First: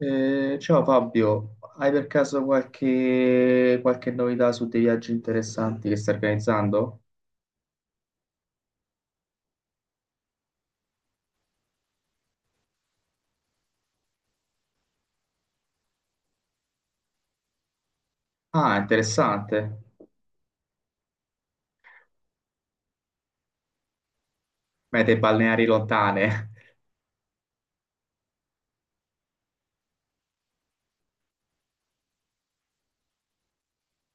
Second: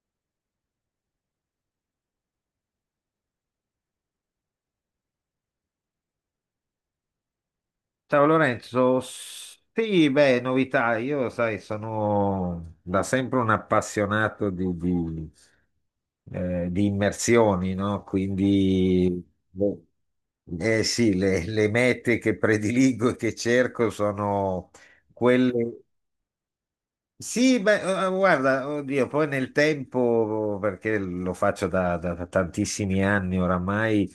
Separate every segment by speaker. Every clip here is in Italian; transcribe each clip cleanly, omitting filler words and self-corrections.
Speaker 1: Ciao Fabio, hai per caso qualche novità su dei viaggi interessanti che stai organizzando?
Speaker 2: Ciao Lorenzo, sì, beh, novità, io sai, sono da sempre un appassionato di immersioni, no?
Speaker 1: Ah,
Speaker 2: Quindi,
Speaker 1: interessante.
Speaker 2: boh, eh sì, le mete che prediligo e che cerco sono. Mm.
Speaker 1: Mete balneari
Speaker 2: Quelle
Speaker 1: lontane.
Speaker 2: sì, beh, guarda, oddio, poi nel tempo, perché lo faccio da tantissimi anni oramai,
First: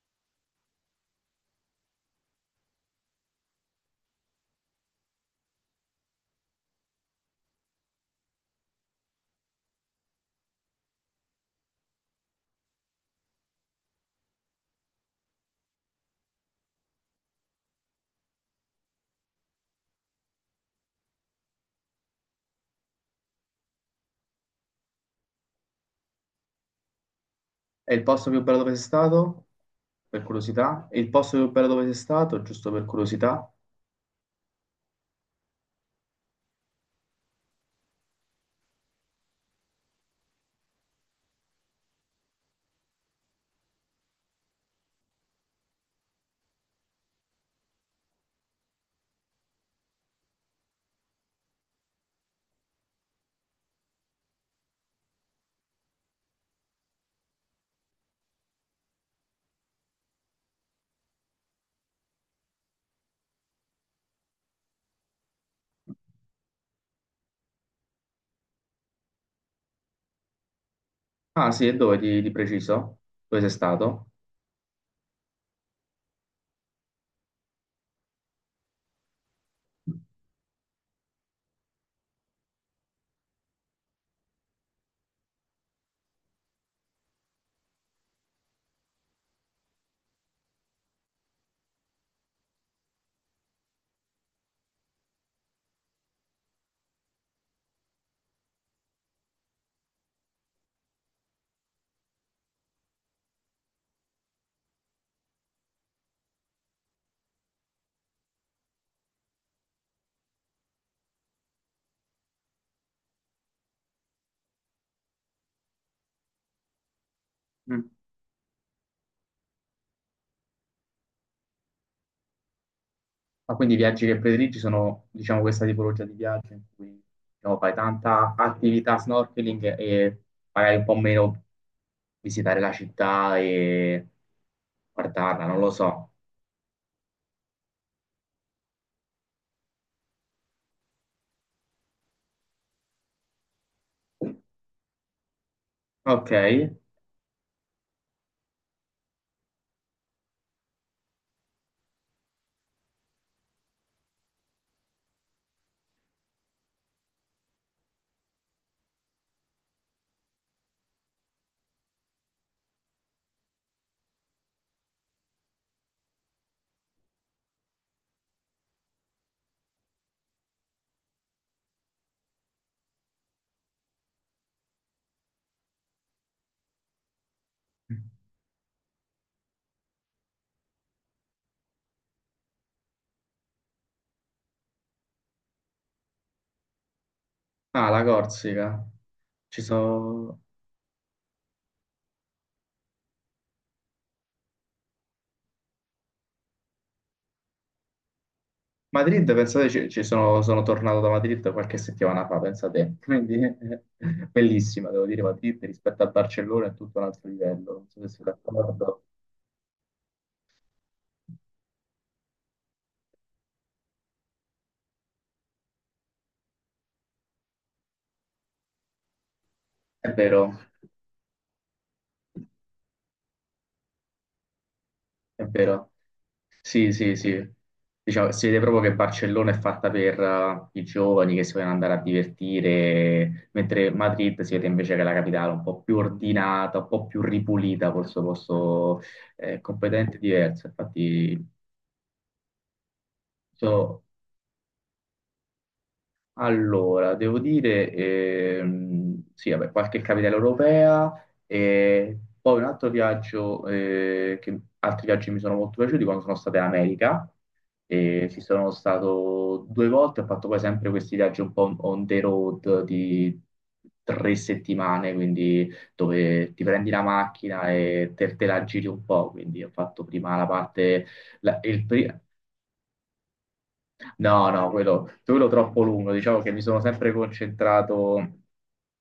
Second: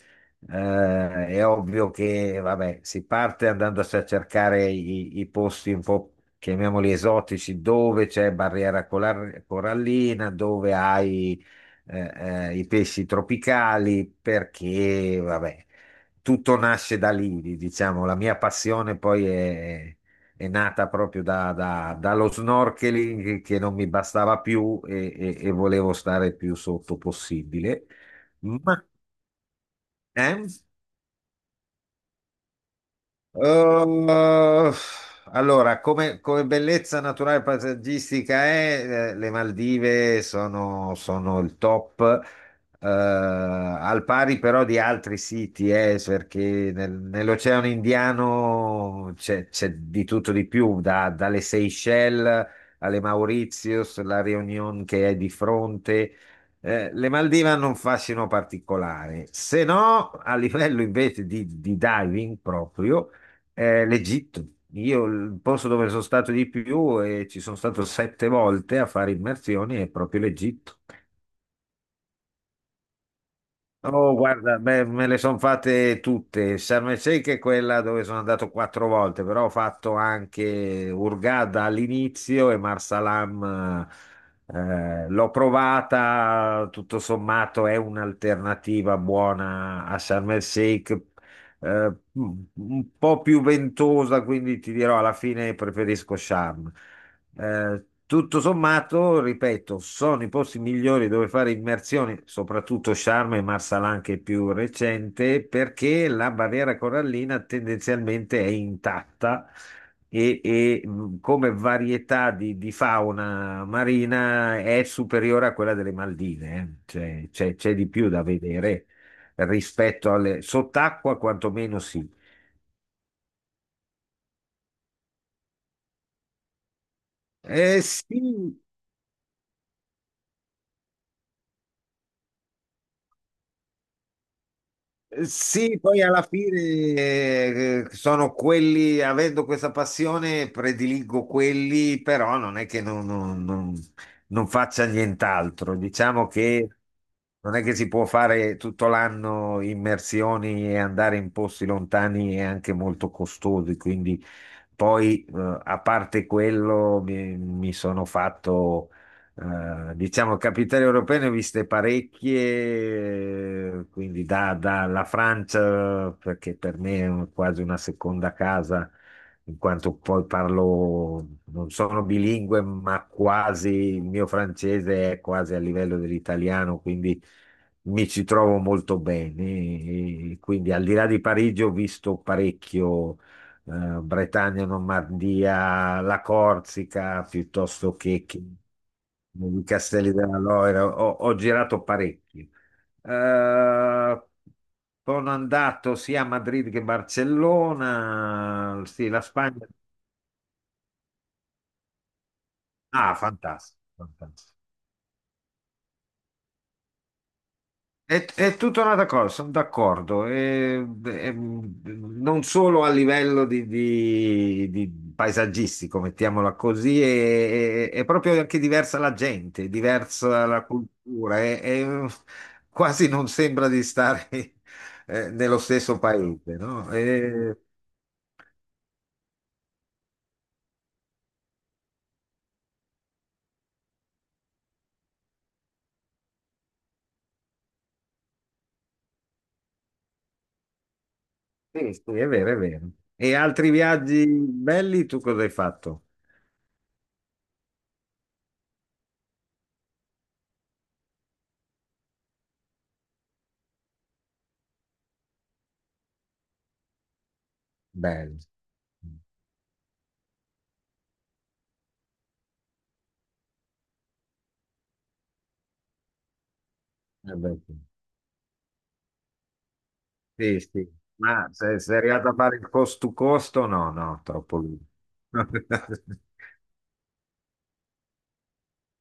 Speaker 2: è ovvio che, vabbè, si parte andando a cercare i posti un po', chiamiamoli esotici, dove c'è barriera corallina, dove hai, eh, i pesci tropicali, perché, vabbè, tutto nasce da lì, diciamo, la mia passione poi è nata proprio dallo snorkeling che non mi bastava più e volevo stare più sotto possibile.
Speaker 1: È il posto più bello dove sei
Speaker 2: Ma,
Speaker 1: stato? Per
Speaker 2: eh?
Speaker 1: curiosità? È il posto più bello dove sei stato? Giusto per curiosità?
Speaker 2: Eh, allora, come bellezza naturale paesaggistica è, le Maldive sono il top, al pari però di altri siti, perché nell'Oceano Indiano c'è di tutto di più, dalle Seychelles alle Mauritius, la Réunion che è di fronte. Le Maldive hanno un fascino particolare, se no a livello invece di diving proprio, l'Egitto. Io il posto dove sono stato di più e ci sono stato sette volte a fare immersioni è proprio l'Egitto.
Speaker 1: Ah, sì, e dove di preciso? Dove sei stato?
Speaker 2: Oh, guarda, beh, me le sono fatte tutte. Sharm el-Sheikh è quella dove sono andato quattro volte, però ho fatto anche Hurghada all'inizio e Marsalam. L'ho provata, tutto sommato è un'alternativa buona a Sharm el-Sheikh, un po' più ventosa, quindi ti dirò alla fine preferisco Sharm. Tutto sommato, ripeto, sono i posti migliori dove fare immersioni, soprattutto Sharm e Marsalan che è più recente, perché la barriera corallina tendenzialmente è intatta e come varietà di fauna marina è superiore a quella delle Maldive, eh. Cioè, c'è di
Speaker 1: Mm.
Speaker 2: più da vedere rispetto alle sott'acqua, quantomeno sì.
Speaker 1: Ma quindi i viaggi che prediligi sono, diciamo, questa tipologia di viaggio in cui, diciamo, fai tanta
Speaker 2: Sì.
Speaker 1: attività snorkeling e magari un po' meno visitare la città e guardarla, non lo
Speaker 2: Sì, poi
Speaker 1: so.
Speaker 2: alla fine sono quelli, avendo questa passione, prediligo quelli, però non è che non faccia nient'altro. Diciamo
Speaker 1: Ok,
Speaker 2: che non è che si può fare tutto l'anno immersioni e andare in posti lontani e anche molto costosi, quindi poi, a parte quello, mi sono fatto, diciamo, capitali europee, ne ho viste parecchie, quindi dalla Francia, perché per me è quasi una seconda casa, in quanto poi parlo, non sono bilingue, ma quasi, il mio francese è quasi a livello dell'italiano, quindi mi ci trovo molto bene. E quindi al di là di Parigi ho visto parecchio Bretagna, Normandia, la Corsica,
Speaker 1: ah,
Speaker 2: piuttosto
Speaker 1: la
Speaker 2: che
Speaker 1: Corsica. Ci
Speaker 2: i Castelli della
Speaker 1: sono...
Speaker 2: Loira. Ho girato parecchio. Eh, sono andato sia a Madrid che a Barcellona. Sì, la
Speaker 1: Madrid, pensate,
Speaker 2: Spagna.
Speaker 1: ci sono, sono tornato da Madrid qualche settimana fa, pensate.
Speaker 2: Ah,
Speaker 1: Quindi,
Speaker 2: fantastico, fantastico.
Speaker 1: bellissima, devo dire, Madrid rispetto a Barcellona è tutto un altro livello. Non so se siete
Speaker 2: È tutta
Speaker 1: d'accordo.
Speaker 2: un'altra cosa, sono d'accordo. E- non solo a livello di paesaggistico, mettiamola così, è proprio anche diversa la gente, è
Speaker 1: È
Speaker 2: diversa
Speaker 1: vero,
Speaker 2: la cultura, è- quasi non sembra di stare
Speaker 1: è
Speaker 2: nello
Speaker 1: vero.
Speaker 2: stesso paese,
Speaker 1: Sì,
Speaker 2: no?
Speaker 1: sì, sì.
Speaker 2: E-
Speaker 1: Diciamo, si vede proprio che Barcellona è fatta per i giovani che si vogliono andare a divertire, mentre Madrid si vede invece che è la capitale un po' più ordinata, un po' più ripulita, col suo posto completamente diverso. Infatti,
Speaker 2: sì, sì, è vero, è vero. E altri
Speaker 1: so
Speaker 2: viaggi belli, tu cosa hai fatto?
Speaker 1: Allora, devo dire, sì, vabbè, qualche capitale europea e poi un altro viaggio, altri viaggi mi sono molto piaciuti quando sono stato in America, e
Speaker 2: Belli.
Speaker 1: ci sono stato due volte, ho fatto poi sempre questi viaggi un po' on the road di tre settimane, quindi dove ti prendi la
Speaker 2: Eh beh,
Speaker 1: macchina
Speaker 2: sì.
Speaker 1: e te la giri un po', quindi ho fatto prima la
Speaker 2: Sì, sì.
Speaker 1: parte...
Speaker 2: Ma
Speaker 1: La-
Speaker 2: se
Speaker 1: il
Speaker 2: sei
Speaker 1: pri-
Speaker 2: arrivato a fare il cost to costo, no, no,
Speaker 1: No,
Speaker 2: troppo
Speaker 1: no,
Speaker 2: lungo.
Speaker 1: quello troppo lungo. Diciamo che mi sono sempre concentrato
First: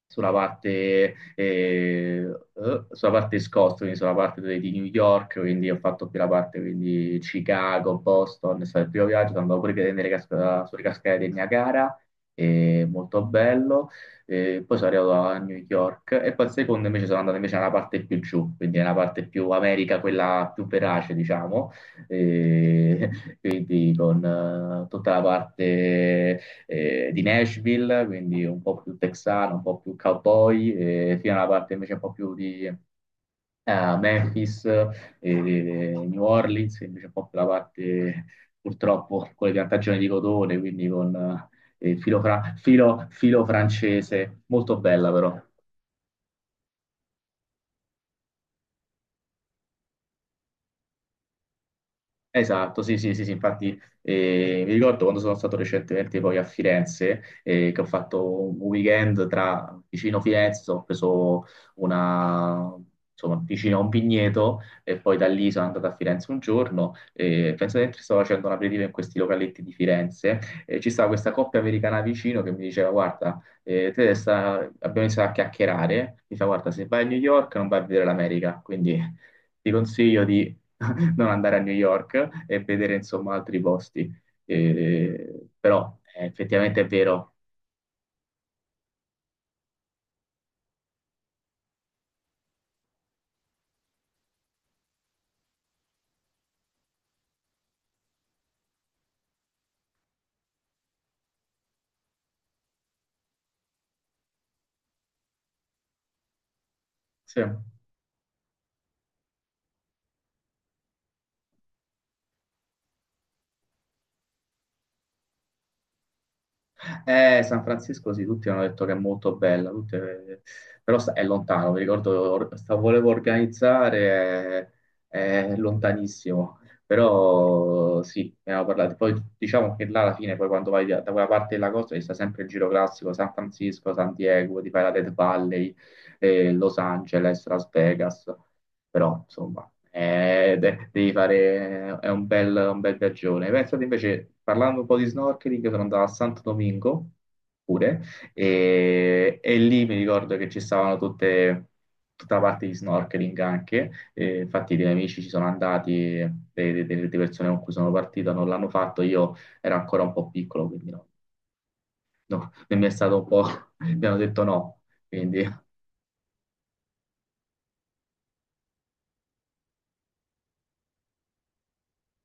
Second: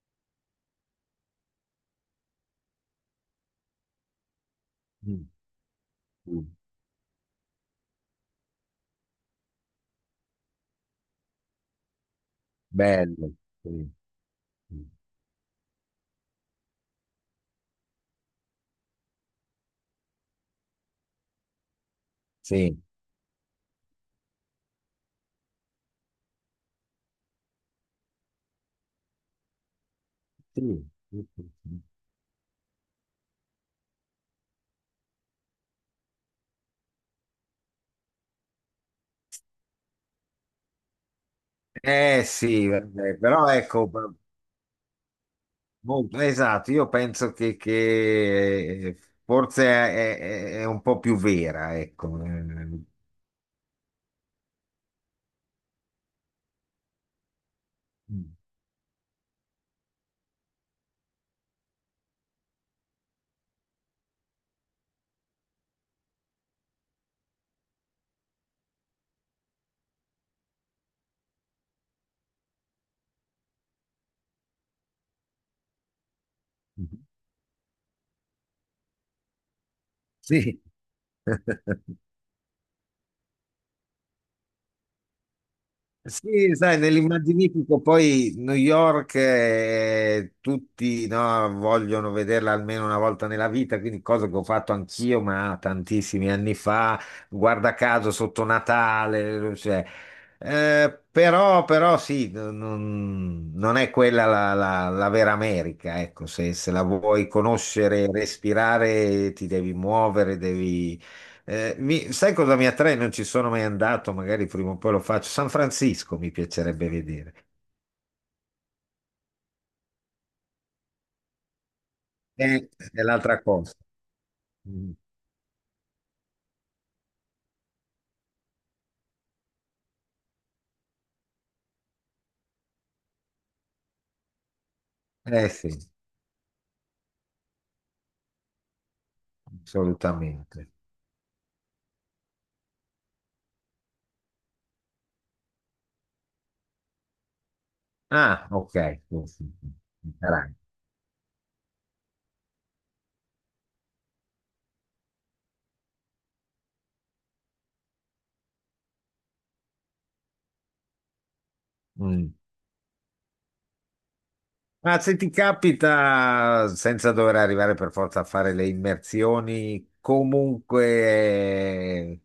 Speaker 1: sulla parte Scott, quindi sulla parte di New
Speaker 2: Mm,
Speaker 1: York, quindi ho fatto più la
Speaker 2: mm.
Speaker 1: parte quindi Chicago, Boston, è stato il primo viaggio, sono andato pure a vedere sulle cascate del Niagara, molto
Speaker 2: Bello,
Speaker 1: bello.
Speaker 2: sì,
Speaker 1: Poi
Speaker 2: mm.
Speaker 1: sono arrivato a New York e poi il secondo invece sono andato invece nella parte più giù, quindi nella parte più America, quella più verace, diciamo.
Speaker 2: Sì,
Speaker 1: Eh, quindi con tutta la parte di Nashville, quindi un po' più texano, un po' più cowboy,
Speaker 2: sì.
Speaker 1: e
Speaker 2: Sì,
Speaker 1: fino alla
Speaker 2: sì,
Speaker 1: parte
Speaker 2: sì.
Speaker 1: invece un po' più di Memphis e New Orleans, invece un po' più la parte purtroppo con le piantagioni di cotone, quindi con
Speaker 2: Eh sì, vabbè,
Speaker 1: filo
Speaker 2: però ecco,
Speaker 1: francese, molto bella però.
Speaker 2: molto- esatto, io penso che forse è un po' più vera, ecco. Mm,
Speaker 1: Esatto, sì, sì, sì, sì, infatti mi ricordo quando sono stato recentemente poi a Firenze, che ho fatto un weekend tra vicino Firenze, ho preso una, insomma, vicino a un vigneto e poi da lì sono andato a Firenze un giorno e penso che stavo facendo un aperitivo in questi localetti di Firenze e ci stava questa coppia americana vicino che mi diceva guarda, abbiamo iniziato a chiacchierare, mi fa guarda se
Speaker 2: mm.
Speaker 1: vai a New York non vai a vedere l'America, quindi ti consiglio di
Speaker 2: Sì.
Speaker 1: non andare a New York e vedere insomma altri posti. Però
Speaker 2: Sì, sai,
Speaker 1: effettivamente è vero.
Speaker 2: nell'immaginifico poi New York tutti no, vogliono vederla almeno una volta nella vita, quindi cosa che ho fatto anch'io, ma tantissimi anni fa, guarda caso sotto Natale, cioè, però, però sì, non è quella la, la vera America, ecco, se la vuoi
Speaker 1: Sì.
Speaker 2: conoscere, respirare, ti devi muovere, devi mi- sai cosa mi attrae? Non ci sono mai andato, magari prima o poi lo faccio. San Francisco mi piacerebbe vedere.
Speaker 1: San Francisco, sì, tutti hanno detto che è molto bella, è lontano. Mi ricordo, or- sta-
Speaker 2: È
Speaker 1: Volevo
Speaker 2: l'altra cosa.
Speaker 1: organizzare,
Speaker 2: Mm.
Speaker 1: è lontanissimo. Però sì, ne avevo parlato. Poi diciamo che là alla fine, poi quando vai da quella parte della costa, ci sta sempre il giro classico, San Francisco, San Diego, ti fai la Death
Speaker 2: Eh sì,
Speaker 1: Valley, Los Angeles, Las Vegas, però insomma
Speaker 2: assolutamente.
Speaker 1: devi fare, è un bel viaggione. Pensate invece, parlando un po' di snorkeling, sono andato a Santo Domingo pure
Speaker 2: Ah, ok. Sì, sì,
Speaker 1: e
Speaker 2: sì.
Speaker 1: lì mi ricordo che
Speaker 2: Carai.
Speaker 1: ci stavano tutta la parte di snorkeling anche, e infatti dei miei amici ci sono andati, e de- de- de persone con cui sono partito non l'hanno fatto, io ero ancora un po' piccolo, quindi no,
Speaker 2: Mm.
Speaker 1: no, non mi è stato un po', mi hanno detto no,
Speaker 2: Ma se ti
Speaker 1: quindi
Speaker 2: capita, senza dover arrivare per forza a fare le immersioni, comunque,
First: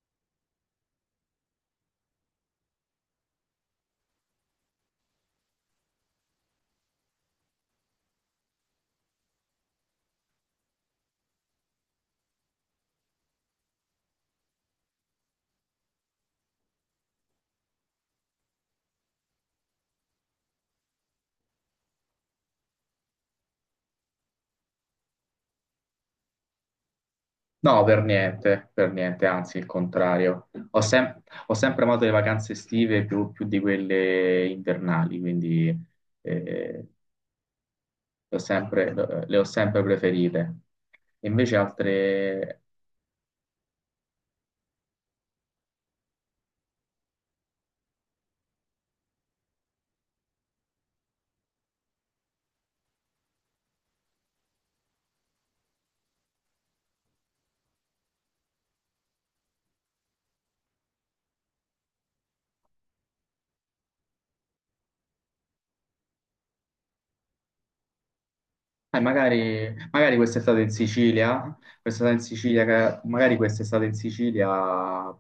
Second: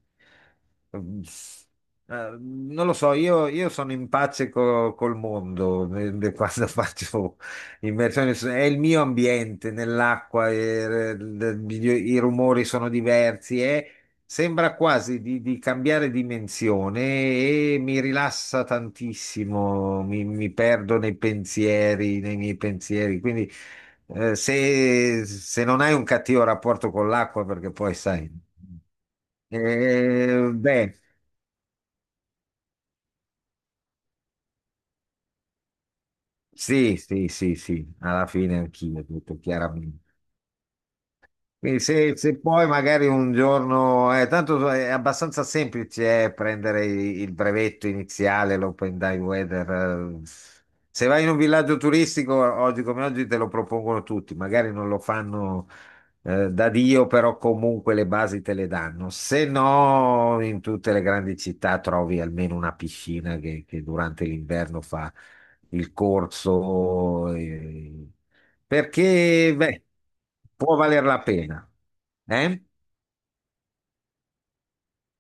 Speaker 2: mm, non lo so, io sono in pace col mondo quando faccio immersioni, è il mio ambiente nell'acqua, i rumori sono diversi. Sembra quasi di cambiare dimensione e mi rilassa tantissimo, mi perdo nei pensieri, nei miei pensieri. Quindi se non hai un cattivo rapporto con l'acqua, perché
Speaker 1: No,
Speaker 2: poi sai,
Speaker 1: per niente, anzi il contrario.
Speaker 2: beh,
Speaker 1: Ho sempre amato le vacanze estive più di quelle invernali, quindi eh,
Speaker 2: sì, sì, sì, sì, alla
Speaker 1: le ho
Speaker 2: fine
Speaker 1: sempre,
Speaker 2: anch'io,
Speaker 1: le
Speaker 2: tutto
Speaker 1: ho sempre
Speaker 2: chiaramente.
Speaker 1: preferite. Invece
Speaker 2: Quindi se
Speaker 1: altre...
Speaker 2: poi magari un giorno, tanto è abbastanza semplice prendere il brevetto iniziale, l'Open Dive Weather. Eh. Se vai in un villaggio turistico, oggi come oggi te lo propongono tutti, magari non lo fanno da Dio, però comunque le basi te le danno. Se no, in tutte le grandi città trovi almeno una piscina che durante l'inverno fa il corso, perché beh,
Speaker 1: magari quest'estate in
Speaker 2: può valer la
Speaker 1: Sicilia,
Speaker 2: pena. Eh?
Speaker 1: Magari quest'estate in Sicilia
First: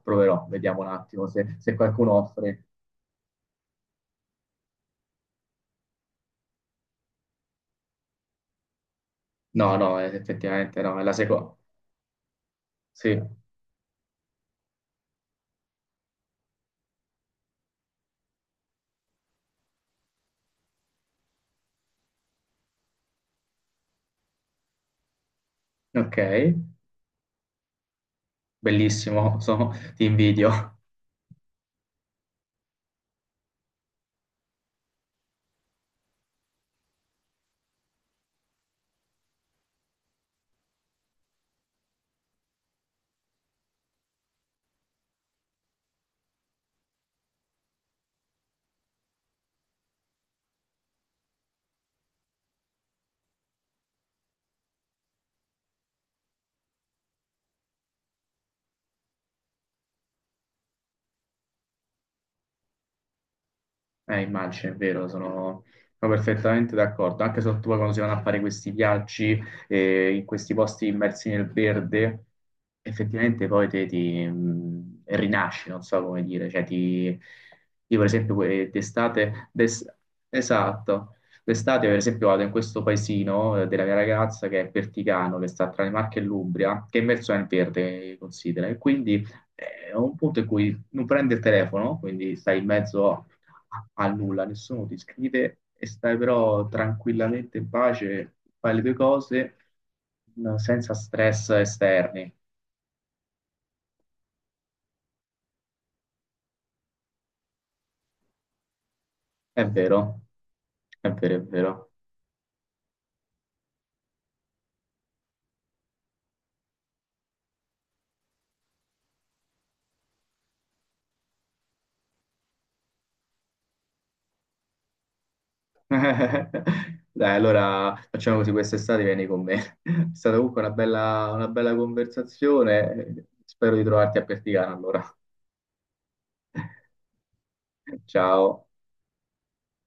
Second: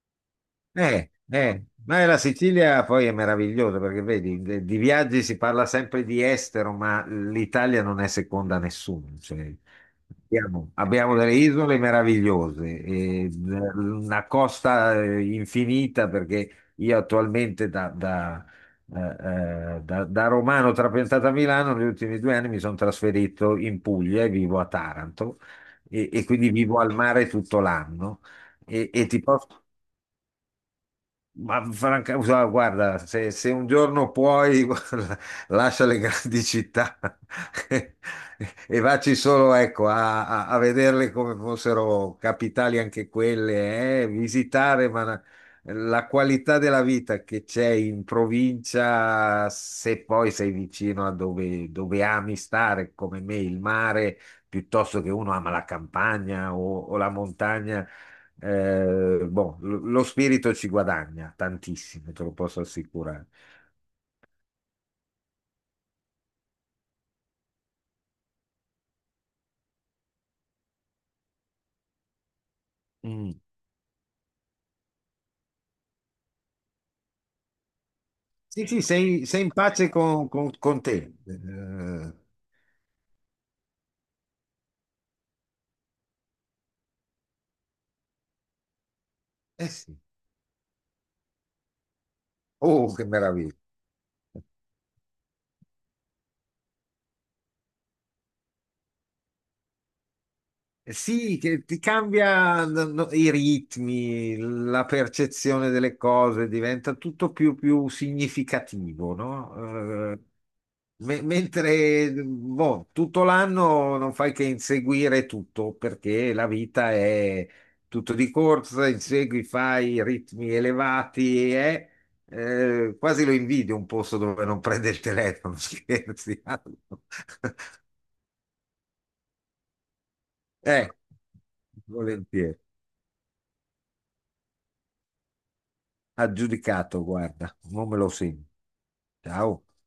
Speaker 1: proverò, vediamo un attimo se, se
Speaker 2: Ma
Speaker 1: qualcuno
Speaker 2: la
Speaker 1: offre.
Speaker 2: Sicilia poi è meravigliosa perché vedi, di viaggi si parla sempre di estero, ma l'Italia non è seconda a nessuno. Cioè,
Speaker 1: No, no,
Speaker 2: abbiamo,
Speaker 1: effettivamente no, è la
Speaker 2: abbiamo delle
Speaker 1: seconda.
Speaker 2: isole meravigliose,
Speaker 1: Sì,
Speaker 2: e una costa infinita perché io attualmente da romano trapiantato a Milano, negli ultimi due anni mi sono trasferito in Puglia e vivo a Taranto e,
Speaker 1: ok,
Speaker 2: e quindi vivo al mare tutto l'anno. E ti
Speaker 1: bellissimo,
Speaker 2: posso
Speaker 1: sono- ti invidio.
Speaker 2: ma franca, guarda, guarda, se un giorno puoi, guarda, lascia le grandi città e vacci solo, ecco, a vederle come fossero capitali anche quelle, visitare, ma la, la qualità della vita che c'è in provincia, se poi sei vicino a dove ami stare, come me, il mare, piuttosto che uno ama la campagna o la montagna. Boh, lo spirito ci guadagna tantissimo, te lo posso assicurare.
Speaker 1: Immagino, è vero, sono, sono perfettamente d'accordo. Anche soprattutto poi quando si vanno a fare questi viaggi in questi posti immersi nel verde,
Speaker 2: Mm.
Speaker 1: effettivamente poi te ti rinasci, non so come dire. Cioè, ti, io per esempio
Speaker 2: Sì, sì, sei in pace con te.
Speaker 1: esatto, d'estate per esempio vado in questo paesino della mia ragazza che è Perticano, che sta tra le Marche e l'Umbria, che è immerso nel verde, considera, e quindi
Speaker 2: Eh
Speaker 1: è
Speaker 2: sì.
Speaker 1: un punto in cui non prendi il telefono, quindi stai in
Speaker 2: Oh, che
Speaker 1: mezzo
Speaker 2: meraviglia.
Speaker 1: al nulla, nessuno ti scrive e stai però tranquillamente in pace, fai le tue cose senza
Speaker 2: Eh sì,
Speaker 1: stress
Speaker 2: che ti
Speaker 1: esterni.
Speaker 2: cambia no, no, i ritmi, la percezione delle cose, diventa tutto più, più significativo,
Speaker 1: È
Speaker 2: no?
Speaker 1: vero, è
Speaker 2: Me-
Speaker 1: vero, è vero.
Speaker 2: mentre boh, tutto l'anno non fai che inseguire tutto, perché la vita è tutto di corsa, insegui, fai ritmi elevati e quasi lo invidio un posto dove non prende il telefono, scherzi.
Speaker 1: Dai, allora facciamo così quest'estate, vieni con me. È stata comunque
Speaker 2: Eh,
Speaker 1: una bella
Speaker 2: volentieri.
Speaker 1: conversazione. Spero di trovarti a Perticana allora.
Speaker 2: Aggiudicato, guarda, non me lo segno.
Speaker 1: Ciao.
Speaker 2: Ciao.